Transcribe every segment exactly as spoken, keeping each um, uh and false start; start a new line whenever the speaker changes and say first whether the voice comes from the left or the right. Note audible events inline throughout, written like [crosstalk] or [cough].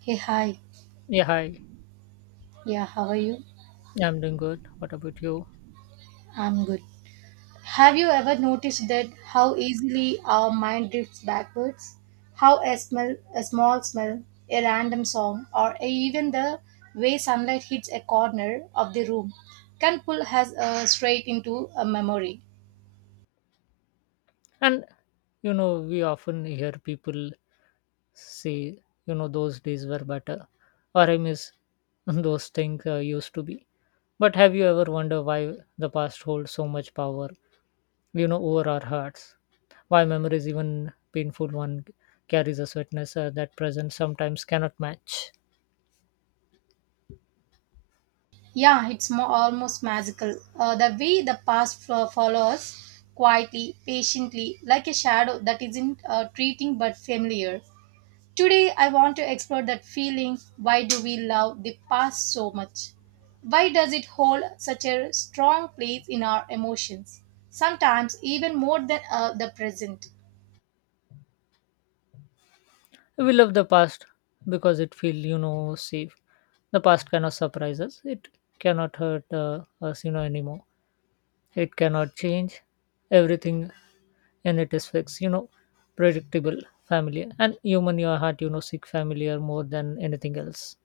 right: Hey, hi.
left: Yeah, hi.
right: Yeah, how are you?
left: I'm doing good. What about you?
right: I'm good. Have you ever noticed that how easily our mind drifts backwards? How a smell, a small smell, a random song, or a- even the way sunlight hits a corner of the room can pull us uh, straight into a memory.
left: And you know, we often hear people say, you know, those days were better, or I miss [laughs] those things uh, used to be. But have you ever wondered why the past holds so much power, you know, over our hearts? Why memories, even painful one, carries a sweetness uh, that present sometimes cannot match?
right: Yeah, it's more, almost magical. Uh, the way the past fo- follows quietly, patiently, like a shadow that isn't uh, treating but familiar. Today, I want to explore that feeling, why do we love the past so much? Why does it hold such a strong place in our emotions? Sometimes, even more than uh, the present.
left: We love the past because it feels, you know, safe. The past cannot surprise us. It cannot hurt uh, us, you know, anymore. It cannot change. Everything in it is fixed, you know, predictable, familiar. And human, your heart, you know, seek familiar more than anything else.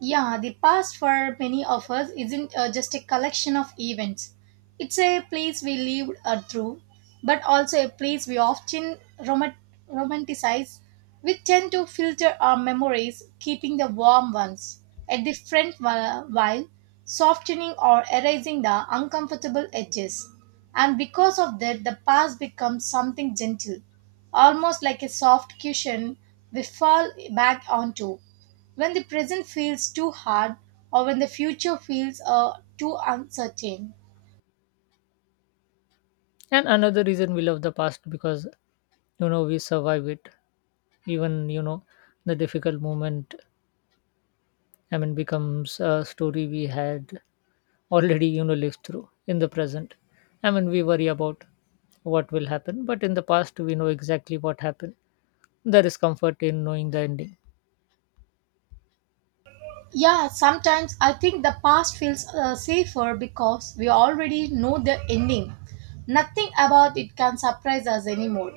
right: Yeah, the past for many of us isn't uh, just a collection of events. It's a place we lived uh, through, but also a place we often romant- romanticize. We tend to filter our memories, keeping the warm ones at the front whi- while softening or erasing the uncomfortable edges. And because of that, the past becomes something gentle, almost like a soft cushion we fall back onto when the present feels too hard or when the future feels uh, too uncertain.
left: And another reason we love the past because, you know, we survive it. Even, you know, the difficult moment, I mean, becomes a story we had already, you know, lived through in the present. I mean, we worry about what will happen, but in the past, we know exactly what happened. There is comfort in knowing the ending.
right: Yeah, sometimes I think the past feels uh, safer because we already know the ending. Nothing about it can surprise us anymore.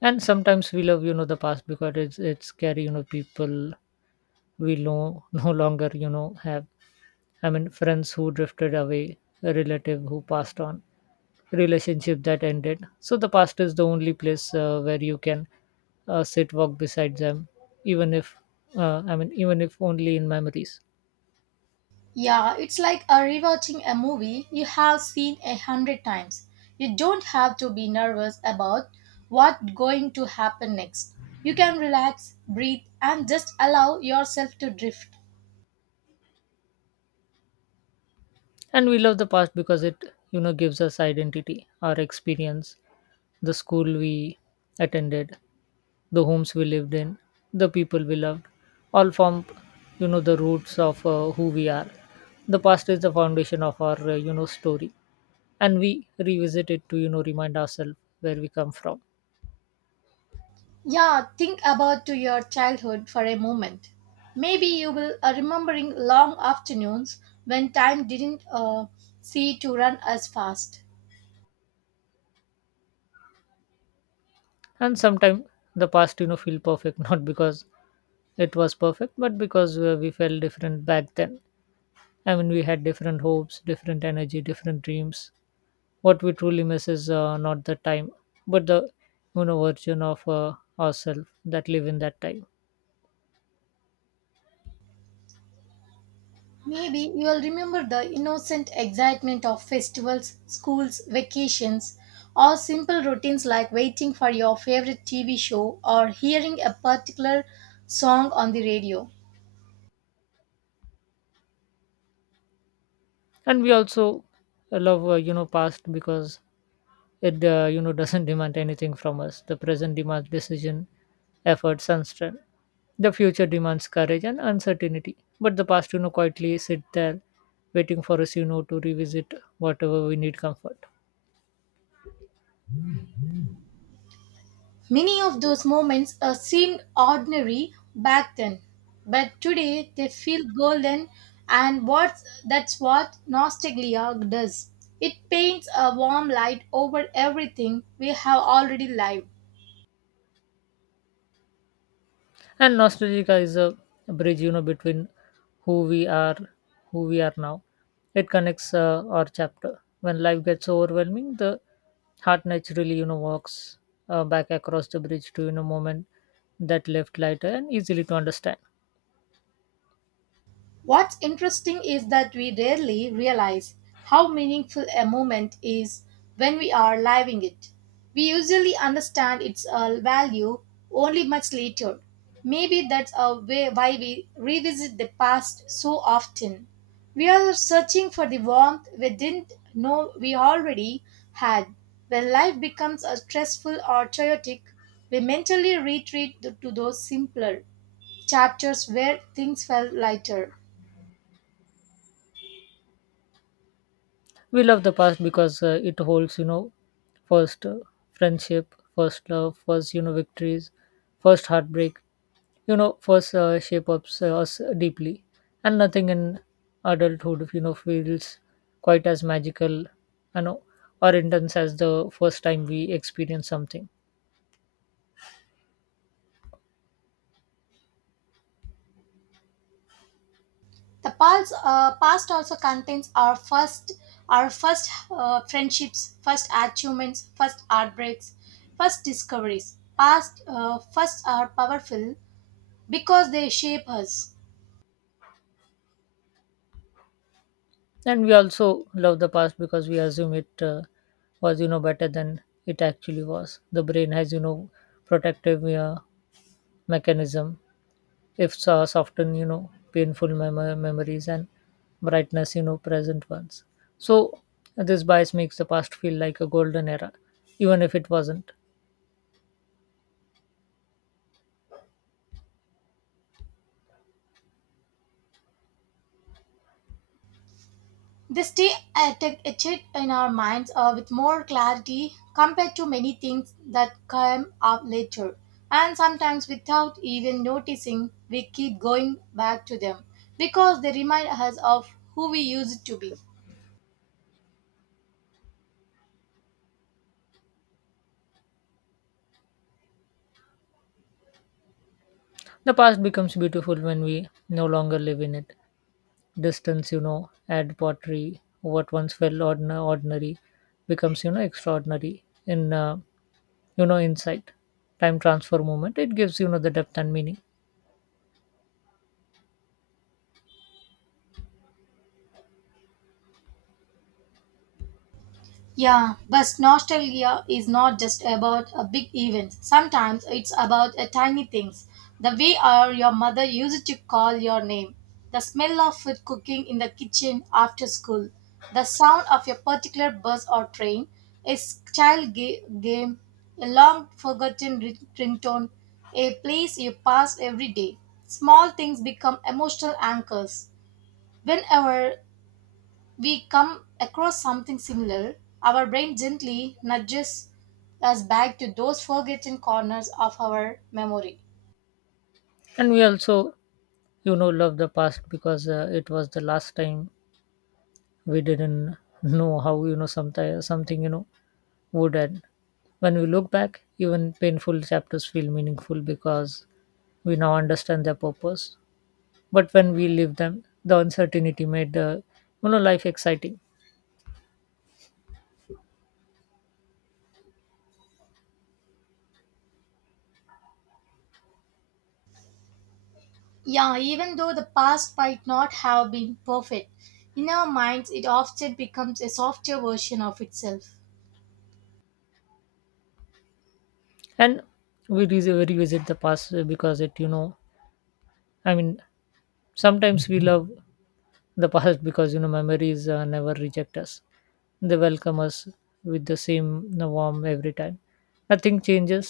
left: And sometimes we love you know the past because it's it's scary, you know people we no no longer you know have, I mean, friends who drifted away, a relative who passed on, relationship that ended. So the past is the only place uh, where you can uh, sit walk beside them, even if uh, i mean even if only in memories.
right: Yeah, it's like a rewatching a movie you have seen a hundred times. You don't have to be nervous about what's going to happen next. You can relax, breathe, and just allow yourself to drift.
left: And we love the past because it, you know gives us identity, our experience, the school we attended, the homes we lived in, the people we loved, all form, you know, the roots of uh, who we are. The past is the foundation of our, uh, you know, story, and we revisit it to, you know, remind ourselves where we come from.
right: Yeah, think about to your childhood for a moment. Maybe you will uh, remembering long afternoons when time didn't uh, see to run as fast.
left: And sometimes the past, you know, feel perfect [laughs] not because it was perfect, but because uh, we felt different back then. I mean, we had different hopes, different energy, different dreams. What we truly miss is uh, not the time, but the you know version of uh, ourselves that live in that time.
right: Maybe you will remember the innocent excitement of festivals, schools, vacations, or simple routines like waiting for your favorite T V show or hearing a particular song on the radio.
left: And we also love uh, you know past because it uh, you know doesn't demand anything from us. The present demands decision, efforts and strength. The future demands courage and uncertainty, but the past, you know quietly sit there waiting for us, you know to revisit whatever we need comfort.
right: Many of those moments uh, seemed ordinary back then, but today they feel golden, and what's, that's what nostalgia does. It paints a warm light over everything we have already lived.
left: And nostalgia is a bridge, you know between who we are who we are now. It connects uh, our chapter. When life gets overwhelming, the heart naturally, you know walks uh, back across the bridge to, you know moment that left lighter and easily to understand.
right: What's interesting is that we rarely realize how meaningful a moment is when we are living it. We usually understand its uh, value only much later. Maybe that's a way why we revisit the past so often. We are searching for the warmth we didn't know we already had. When life becomes uh, stressful or chaotic, we mentally retreat to those simpler chapters where things felt lighter.
left: We love the past because uh, it holds, you know first uh, friendship, first love, first, you know victories, first heartbreak, you know first uh, shape ups uh, us deeply. And nothing in adulthood, you know feels quite as magical, you know or intense as the first time we experience something.
right: The past, uh, past also contains our first, our first uh, friendships, first achievements, first heartbreaks, first discoveries. Past, uh, first are powerful because they shape us.
left: And we also love the past because we assume it uh, was, you know better than it actually was. The brain has, you know protective uh, mechanism, if so- soften, you know painful mem- memories and brightness, you know present ones. So this bias makes the past feel like a golden era, even if it wasn't.
right: They stay etched etched in our minds uh, with more clarity compared to many things that come up later. And sometimes, without even noticing, we keep going back to them because they remind us of who we used to be.
left: The past becomes beautiful when we no longer live in it. Distance, you know add pottery. What once felt ordna- ordinary becomes, you know extraordinary in, uh, you know insight. Time transfer moment, it gives, you know the depth and meaning.
right: Yeah, but nostalgia is not just about a big event. Sometimes it's about a tiny things. The way or your mother used to call your name, the smell of food cooking in the kitchen after school, the sound of your particular bus or train, a s- child ga- game, a long forgotten ri- ringtone, a place you pass every day. Small things become emotional anchors. Whenever we come across something similar, our brain gently nudges us back to those forgotten corners of our memory.
left: And we also, you know love the past because uh, it was the last time we didn't know how, you know sometimes something, you know would end. When we look back, even painful chapters feel meaningful because we now understand their purpose. But when we live them, the uncertainty made the, you know life exciting.
right: Yeah, even though the past might not have been perfect, in our minds it often becomes a softer version of itself.
left: And we re- revisit the past because it, you know i mean sometimes we love the past because, you know memories uh, never reject us. They welcome us with the same warmth every time. Nothing changes,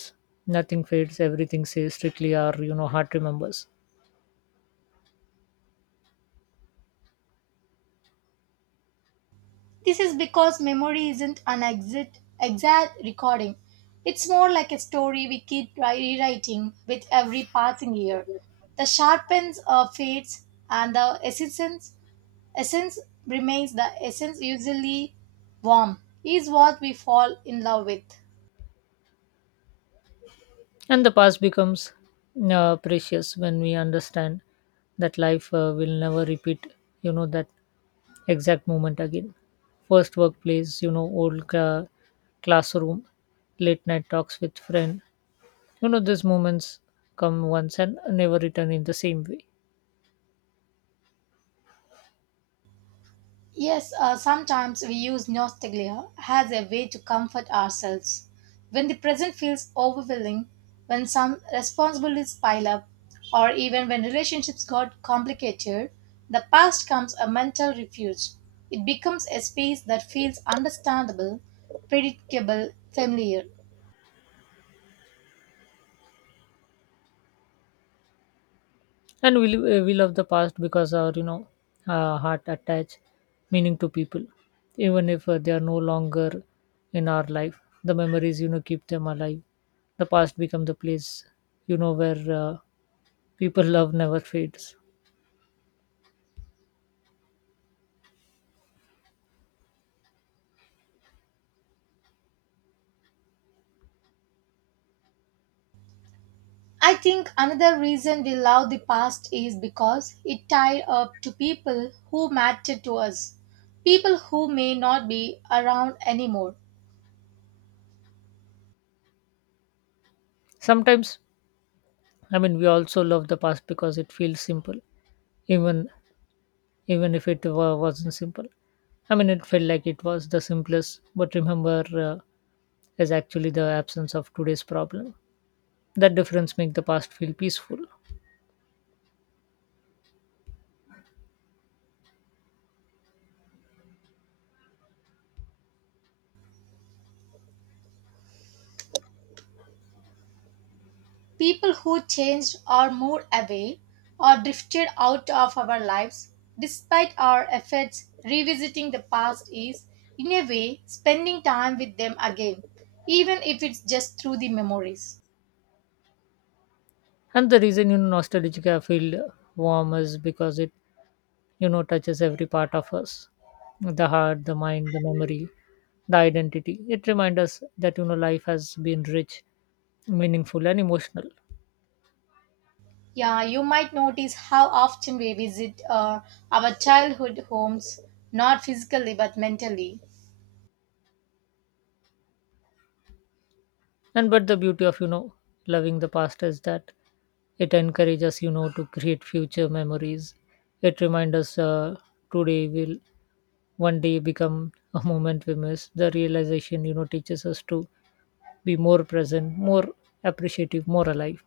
left: nothing fades, everything stays strictly our, you know heart remembers.
right: This is because memory isn't an exit, exact recording. It's more like a story we keep ri- rewriting with every passing year. The sharpens or fades and the essence essence remains the essence usually warm is what we fall in love with.
left: And the past becomes uh, precious when we understand that life uh, will never repeat, you know, that exact moment again. First workplace, you know, old uh, classroom, late night talks with friend. You know, these moments come once and never return in the same way.
right: Yes, uh, sometimes we use nostalgia as a way to comfort ourselves when the present feels overwhelming, when some responsibilities pile up, or even when relationships got complicated. The past comes a mental refuge. It becomes a space that feels understandable, predictable, familiar.
left: And we, lo- we love the past because our, you know uh, heart attach meaning to people, even if uh, they are no longer in our life. The memories, you know keep them alive. The past become the place, you know where uh, people [laughs] love never fades.
right: I think another reason we love the past is because it tied up to people who mattered to us, people who may not be around anymore,
left: Sometimes, I mean, we also love the past because it feels simple, even even if it wa- wasn't simple. I mean, it felt like it was the simplest. But remember, uh, is actually the absence of today's problem. That difference make the past feel peaceful.
right: people who changed or moved away or drifted out of our lives. Despite our efforts, revisiting the past is, in a way, spending time with them again, even if it's just through the memories.
left: And the reason, you know nostalgia feel warm is because it, you know touches every part of us, the heart, the mind, the memory, the identity. It reminds us that, you know life has been rich, meaningful, and emotional.
right: Yeah, you might notice how often we visit uh, our childhood homes, not physically but mentally.
left: And but the beauty of, you know loving the past is that it encourages us, you know to create future memories. It reminds us, uh, today will one day become a moment we miss. The realization, you know teaches us to be more present, more appreciative, more alive.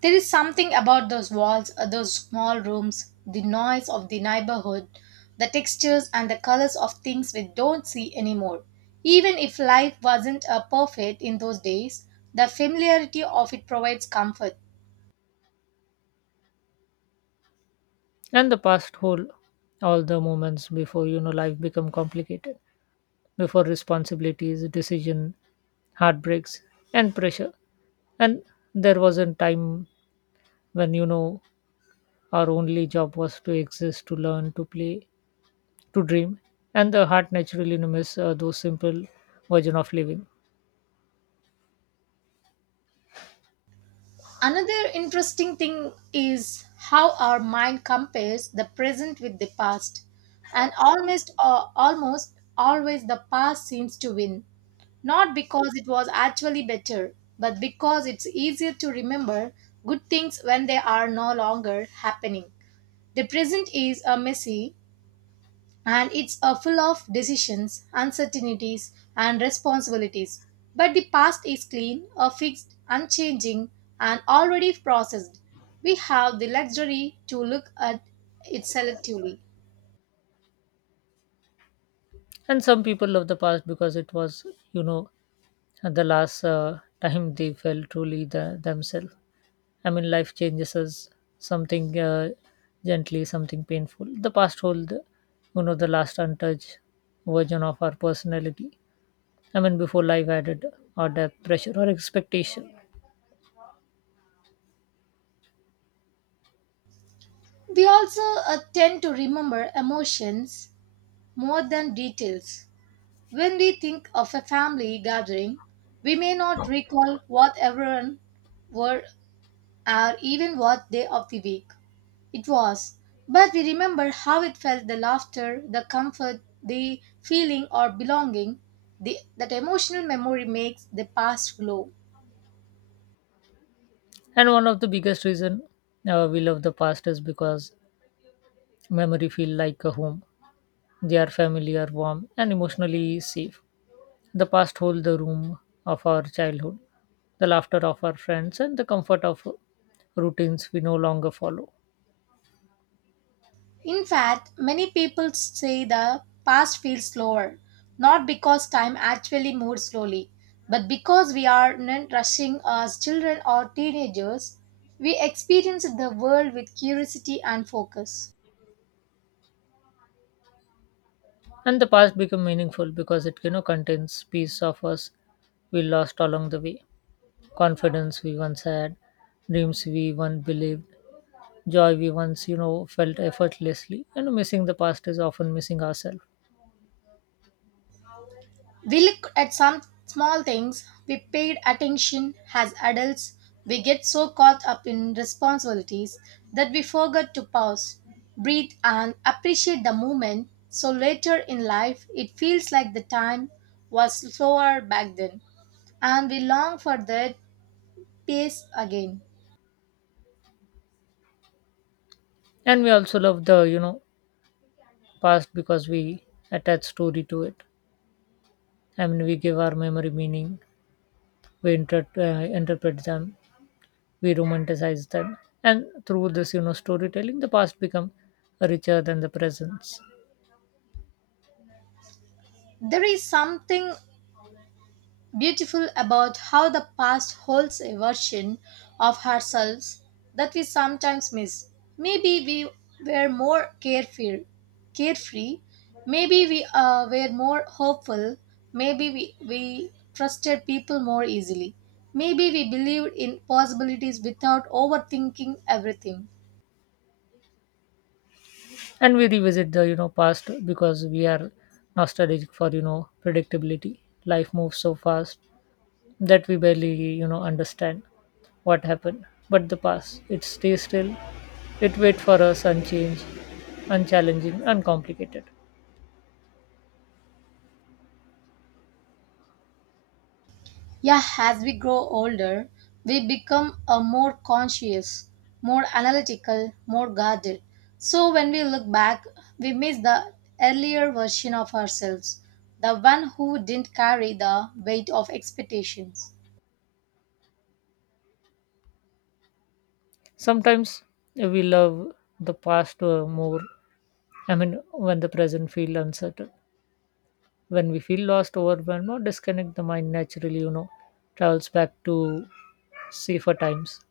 right: There is something about those walls, uh, those small rooms, the noise of the neighborhood, the textures and the colors of things we don't see anymore. Even if life wasn't uh, perfect in those days, the familiarity of it provides comfort.
left: And the past hold all the moments before, you know life become complicated, before responsibilities, decision, heartbreaks, and pressure. And there was a time when, you know our only job was to exist, to learn, to play, to dream, and the heart naturally, you know, miss uh, those simple version of living.
right: Another interesting thing is how our mind compares the present with the past, and almost uh, almost always the past seems to win, not because it was actually better, but because it's easier to remember good things when they are no longer happening. The present is a messy, and it's uh, full of decisions, uncertainties, and responsibilities. But the past is clean, uh, fixed, unchanging, and already processed. We have the luxury to look at it selectively.
left: And some people love the past because it was, you know the last uh, time they felt truly the, themselves. I mean, life changes us, something uh, gently, something painful. The past hold, you know the last untouched version of our personality, I mean, before life added or depth pressure or expectation.
right: We also uh, tend to remember emotions more than details. When we think of a family gathering, we may not recall what everyone wore, or even what day of the week it was, but we remember how it felt, the laughter, the comfort, the feeling or belonging. The, that emotional memory makes the past glow.
left: And one of the biggest reason, uh, we love the past is because memory feel like a home. They are familiar, warm and emotionally safe. The past holds the room of our childhood, the laughter of our friends, and the comfort of routines we no longer follow.
right: In fact, many people say the past feels slower, not because time actually moves slowly, but because we are not rushing as children or teenagers. We experience the world with curiosity and focus.
left: And the past become meaningful because it, you know contains piece of us we lost along the way, confidence we once had, dreams we once believed, joy we once, you know felt effortlessly. And missing the past is often missing ourselves.
right: We look at some small things we paid attention as adults. We get so caught up in responsibilities that we forget to pause, breathe, and appreciate the moment. So later in life, it feels like the time was slower back then, and we long for that pace again.
left: And we also love the, you know past because we attach story to it. I mean, we give our memory meaning. We inter- uh, interpret them, we romanticize that, and through this, you know storytelling the past become richer than the present.
right: There is something beautiful about how the past holds a version of ourselves that we sometimes miss. Maybe we were more carefree, carefree. Maybe we uh, were more hopeful. Maybe we, we trusted people more easily. Maybe we believed in possibilities without overthinking everything.
left: And we revisit the, you know past because we are nostalgic for, you know predictability. Life moves so fast that we barely, you know understand what happened, but the past, it stays still. It waits for us, unchanged, unchallenging, uncomplicated.
right: Yeah, as we grow older, we become a more conscious, more analytical, more guarded. So when we look back, we miss the earlier version of ourselves, the one who didn't carry the weight of expectations.
left: Sometimes we love the past uh, more, I mean, when the present feel uncertain. When we feel lost, overwhelmed, or disconnect, the mind naturally, you know, travels back to safer times.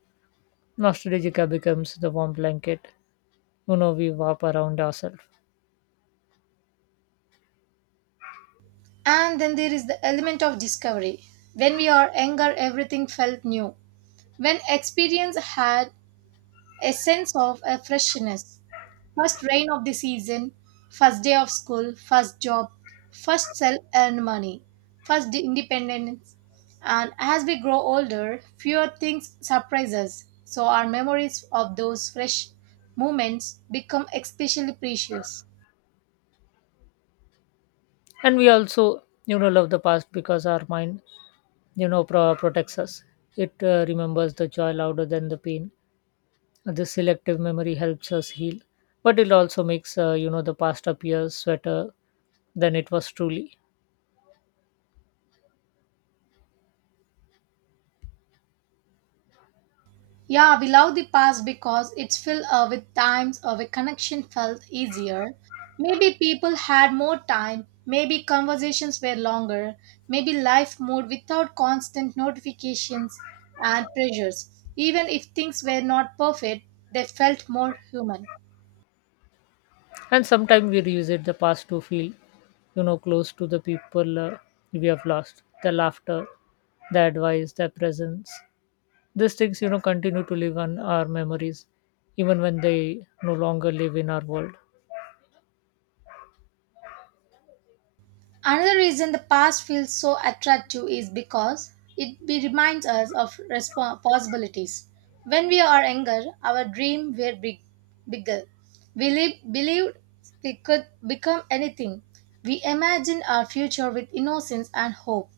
left: Nostalgia becomes the warm blanket, you know, we warp around ourselves.
right: And then there is the element of discovery. When we are younger, everything felt new. When experience had a sense of a freshness, first rain of the season, first day of school, first job, first self earned money, first independence. And as we grow older, fewer things surprise us. So our memories of those fresh moments become especially precious.
left: And we also, you know, love the past because our mind, you know, pro- protects us. It uh, remembers the joy louder than the pain. This selective memory helps us heal, but it also makes, uh, you know, the past appear sweeter than it was truly.
right: Yeah, we love the past because it's filled uh, with times uh, where connection felt easier. Maybe people had more time, maybe conversations were longer, maybe life moved without constant notifications and pressures. Even if things were not perfect, they felt more human.
left: And sometimes we revisit the past to feel, you know close to the people, uh, we have lost. The laughter, the advice, their presence, these things, you know continue to live on our memories, even when they no longer live in our world.
right: Another reason the past feels so attractive is because it be- reminds us of respo- possibilities. When we are younger, our dreams were big, bigger. We li- believed we could become anything. We imagined our future with innocence and hope.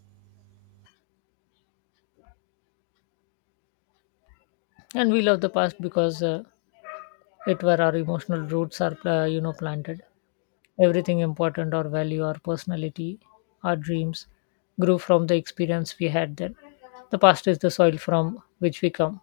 left: And we love the past because uh, it where our emotional roots are, uh, you know planted. Everything important, our value, our personality, our dreams, grew from the experience we had then. The past is the soil from which we come.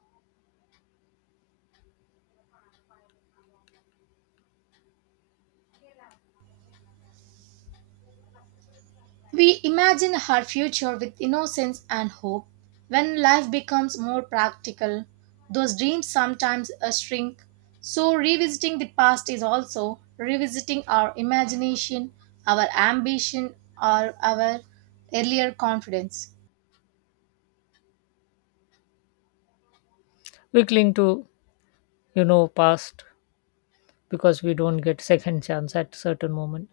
right: We imagine her future with innocence and hope. When life becomes more practical, those dreams sometimes uh, shrink. So, revisiting the past is also revisiting our imagination, our ambition, or our earlier confidence.
left: We cling to, you know past because we don't get second chance at certain moment.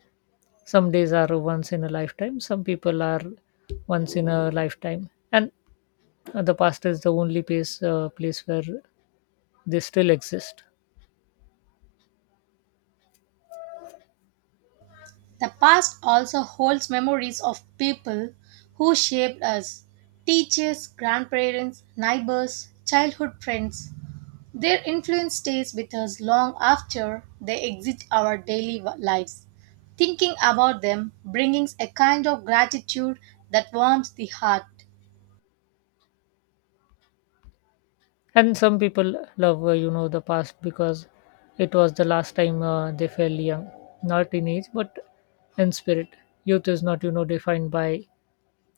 left: Some days are once in a lifetime, some people are once in a lifetime, and uh, the past is the only place uh, place where they still exist.
right: The past also holds memories of people who shaped us, teachers, grandparents, neighbors, childhood friends. Their influence stays with us long after they exit our daily w- lives. Thinking about them brings a kind of gratitude that warms the heart.
left: And some people love, uh, you know the past because it was the last time, uh, they felt young, not in age but in spirit. Youth is not, you know defined by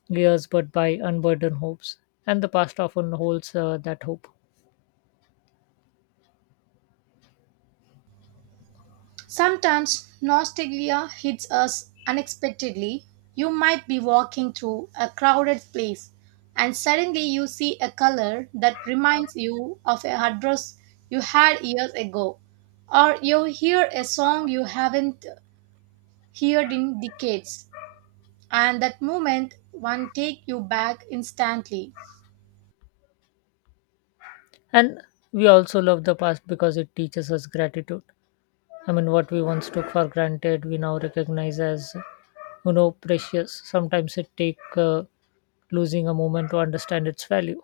left: years but by unburdened hopes, and the past often holds, uh, that hope.
right: Sometimes nostalgia hits us unexpectedly. You might be walking through a crowded place and suddenly you see a color that reminds you of a address you had years ago, or you hear a song you haven't heard in decades, and that moment one take you back instantly.
left: And we also love the past because it teaches us gratitude. I mean, what we once took for granted, we now recognize as, you know, precious. Sometimes it take uh, losing a moment to understand its value.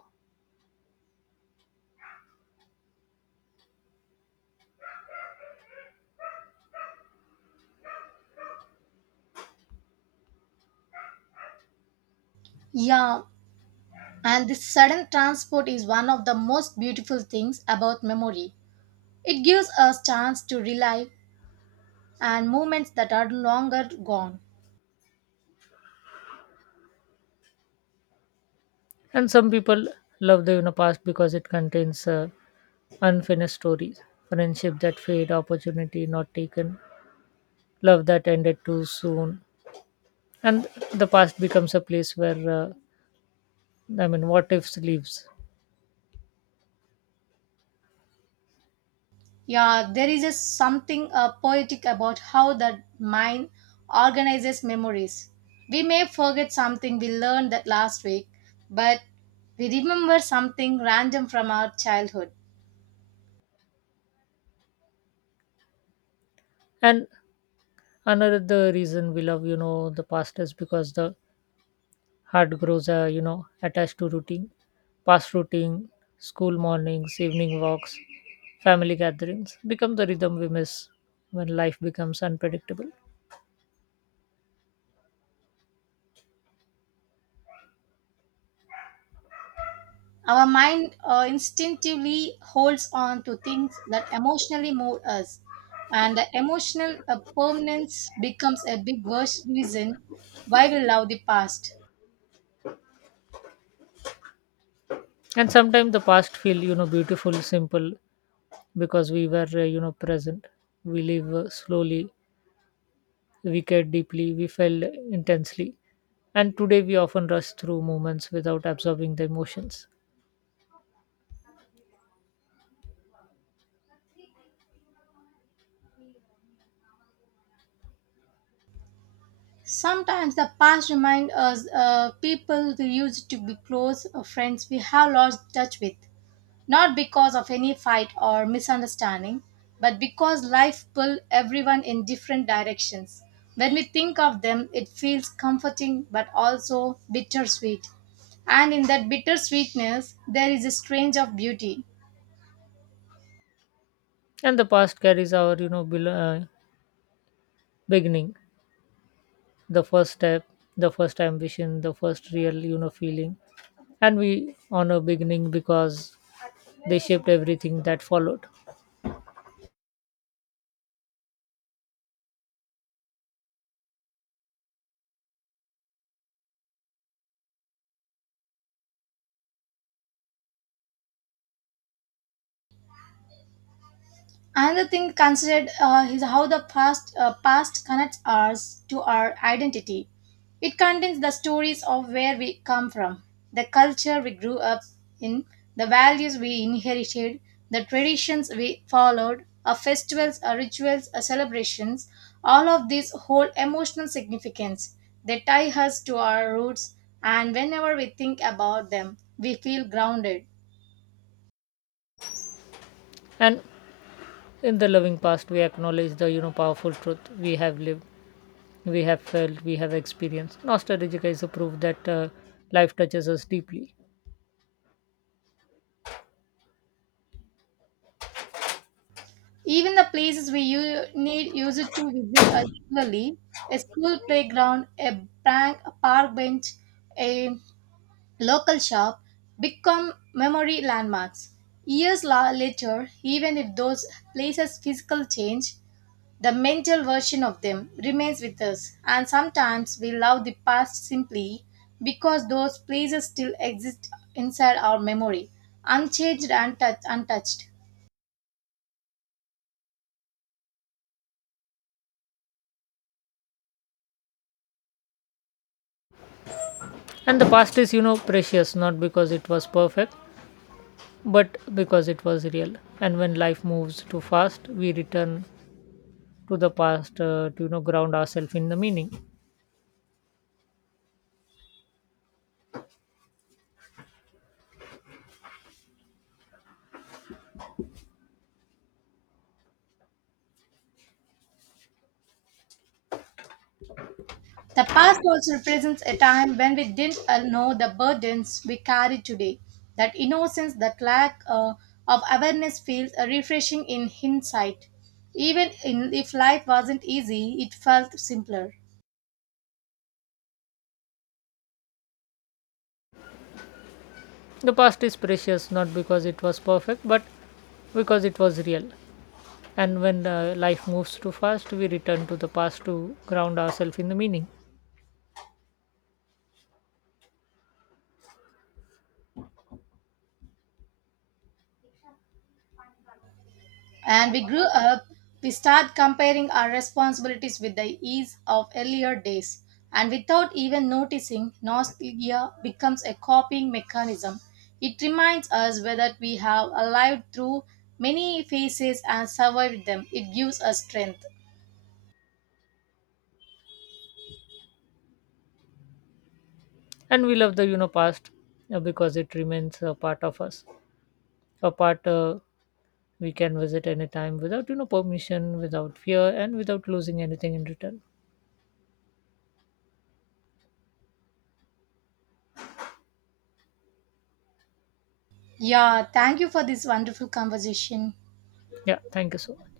right: Yeah, and this sudden transport is one of the most beautiful things about memory. It gives us chance to relive and movements that are longer gone.
left: And some people love the, you know, past because it contains, uh, unfinished stories, friendship that fade, opportunity not taken, love that ended too soon, and the past becomes a place where, uh, I mean, what ifs lives.
right: Yeah, there is a something uh, poetic about how the mind organizes memories. We may forget something we learned that last week, but we remember something random from our childhood.
left: And another reason we love, you know the past is because the heart grows, uh, you know attached to routine. Past routine, school mornings, evening walks, family gatherings become the rhythm we miss when life becomes unpredictable.
right: Our mind uh, instinctively holds on to things that emotionally move us, and the emotional uh, permanence becomes a big worst reason why we love the past.
left: And sometimes the past feel, you know beautiful simple because we were, uh, you know present. We live, uh, slowly, we cared deeply, we felt intensely, and today we often rush through moments without absorbing the emotions.
right: Sometimes the past reminds us uh, people we used to be close uh, friends we have lost touch with, not because of any fight or misunderstanding, but because life pulled everyone in different directions. When we think of them, it feels comforting but also bittersweet. And in that bittersweetness, there is a strange of beauty.
left: And the past carries our, you know bel- uh, beginning, the first step, the first ambition, the first real, you know feeling, and we honor beginning because they shaped everything that followed.
right: Another thing considered uh, is how the past, uh, past connects us to our identity. It contains the stories of where we come from, the culture we grew up in, the values we inherited, the traditions we followed, our festivals, our rituals, our celebrations. All of these hold emotional significance. They tie us to our roots, and whenever we think about them, we feel grounded.
left: And in the loving past we acknowledge the, you know powerful truth. We have lived, we have felt, we have experienced. Nostalgia is a proof that, uh, life touches us deeply.
right: Even the places we u- need used to visit are regularly, a school playground, a bank, a park bench, a local shop, become memory landmarks. Years la- later, even if those places physical change, the mental version of them remains with us. And sometimes we love the past simply because those places still exist inside our memory, unchanged and touch- untouched.
left: And the past is, you know precious not because it was perfect but because it was real, and when life moves too fast we return to the past, uh, to, you know ground ourselves in the meaning.
right: The past also represents a time when we didn't uh, know the burdens we carry today. That innocence, that lack uh, of awareness feels uh, refreshing in hindsight. Even in, if life wasn't easy, it felt simpler.
left: The past is precious not because it was perfect but because it was real, and when uh, life moves too fast we return to the past to ground ourselves in the meaning.
right: And we grew up, we start comparing our responsibilities with the ease of earlier days. And without even noticing, nostalgia becomes a copying mechanism. It reminds us whether we have lived through many phases and survived them. It gives us strength.
left: And we love the, you know past uh, because it remains a part of us, a part uh, we can visit anytime without, you know permission, without fear and without losing anything in return.
right: Yeah, thank you for this wonderful conversation.
left: Yeah, thank you so much.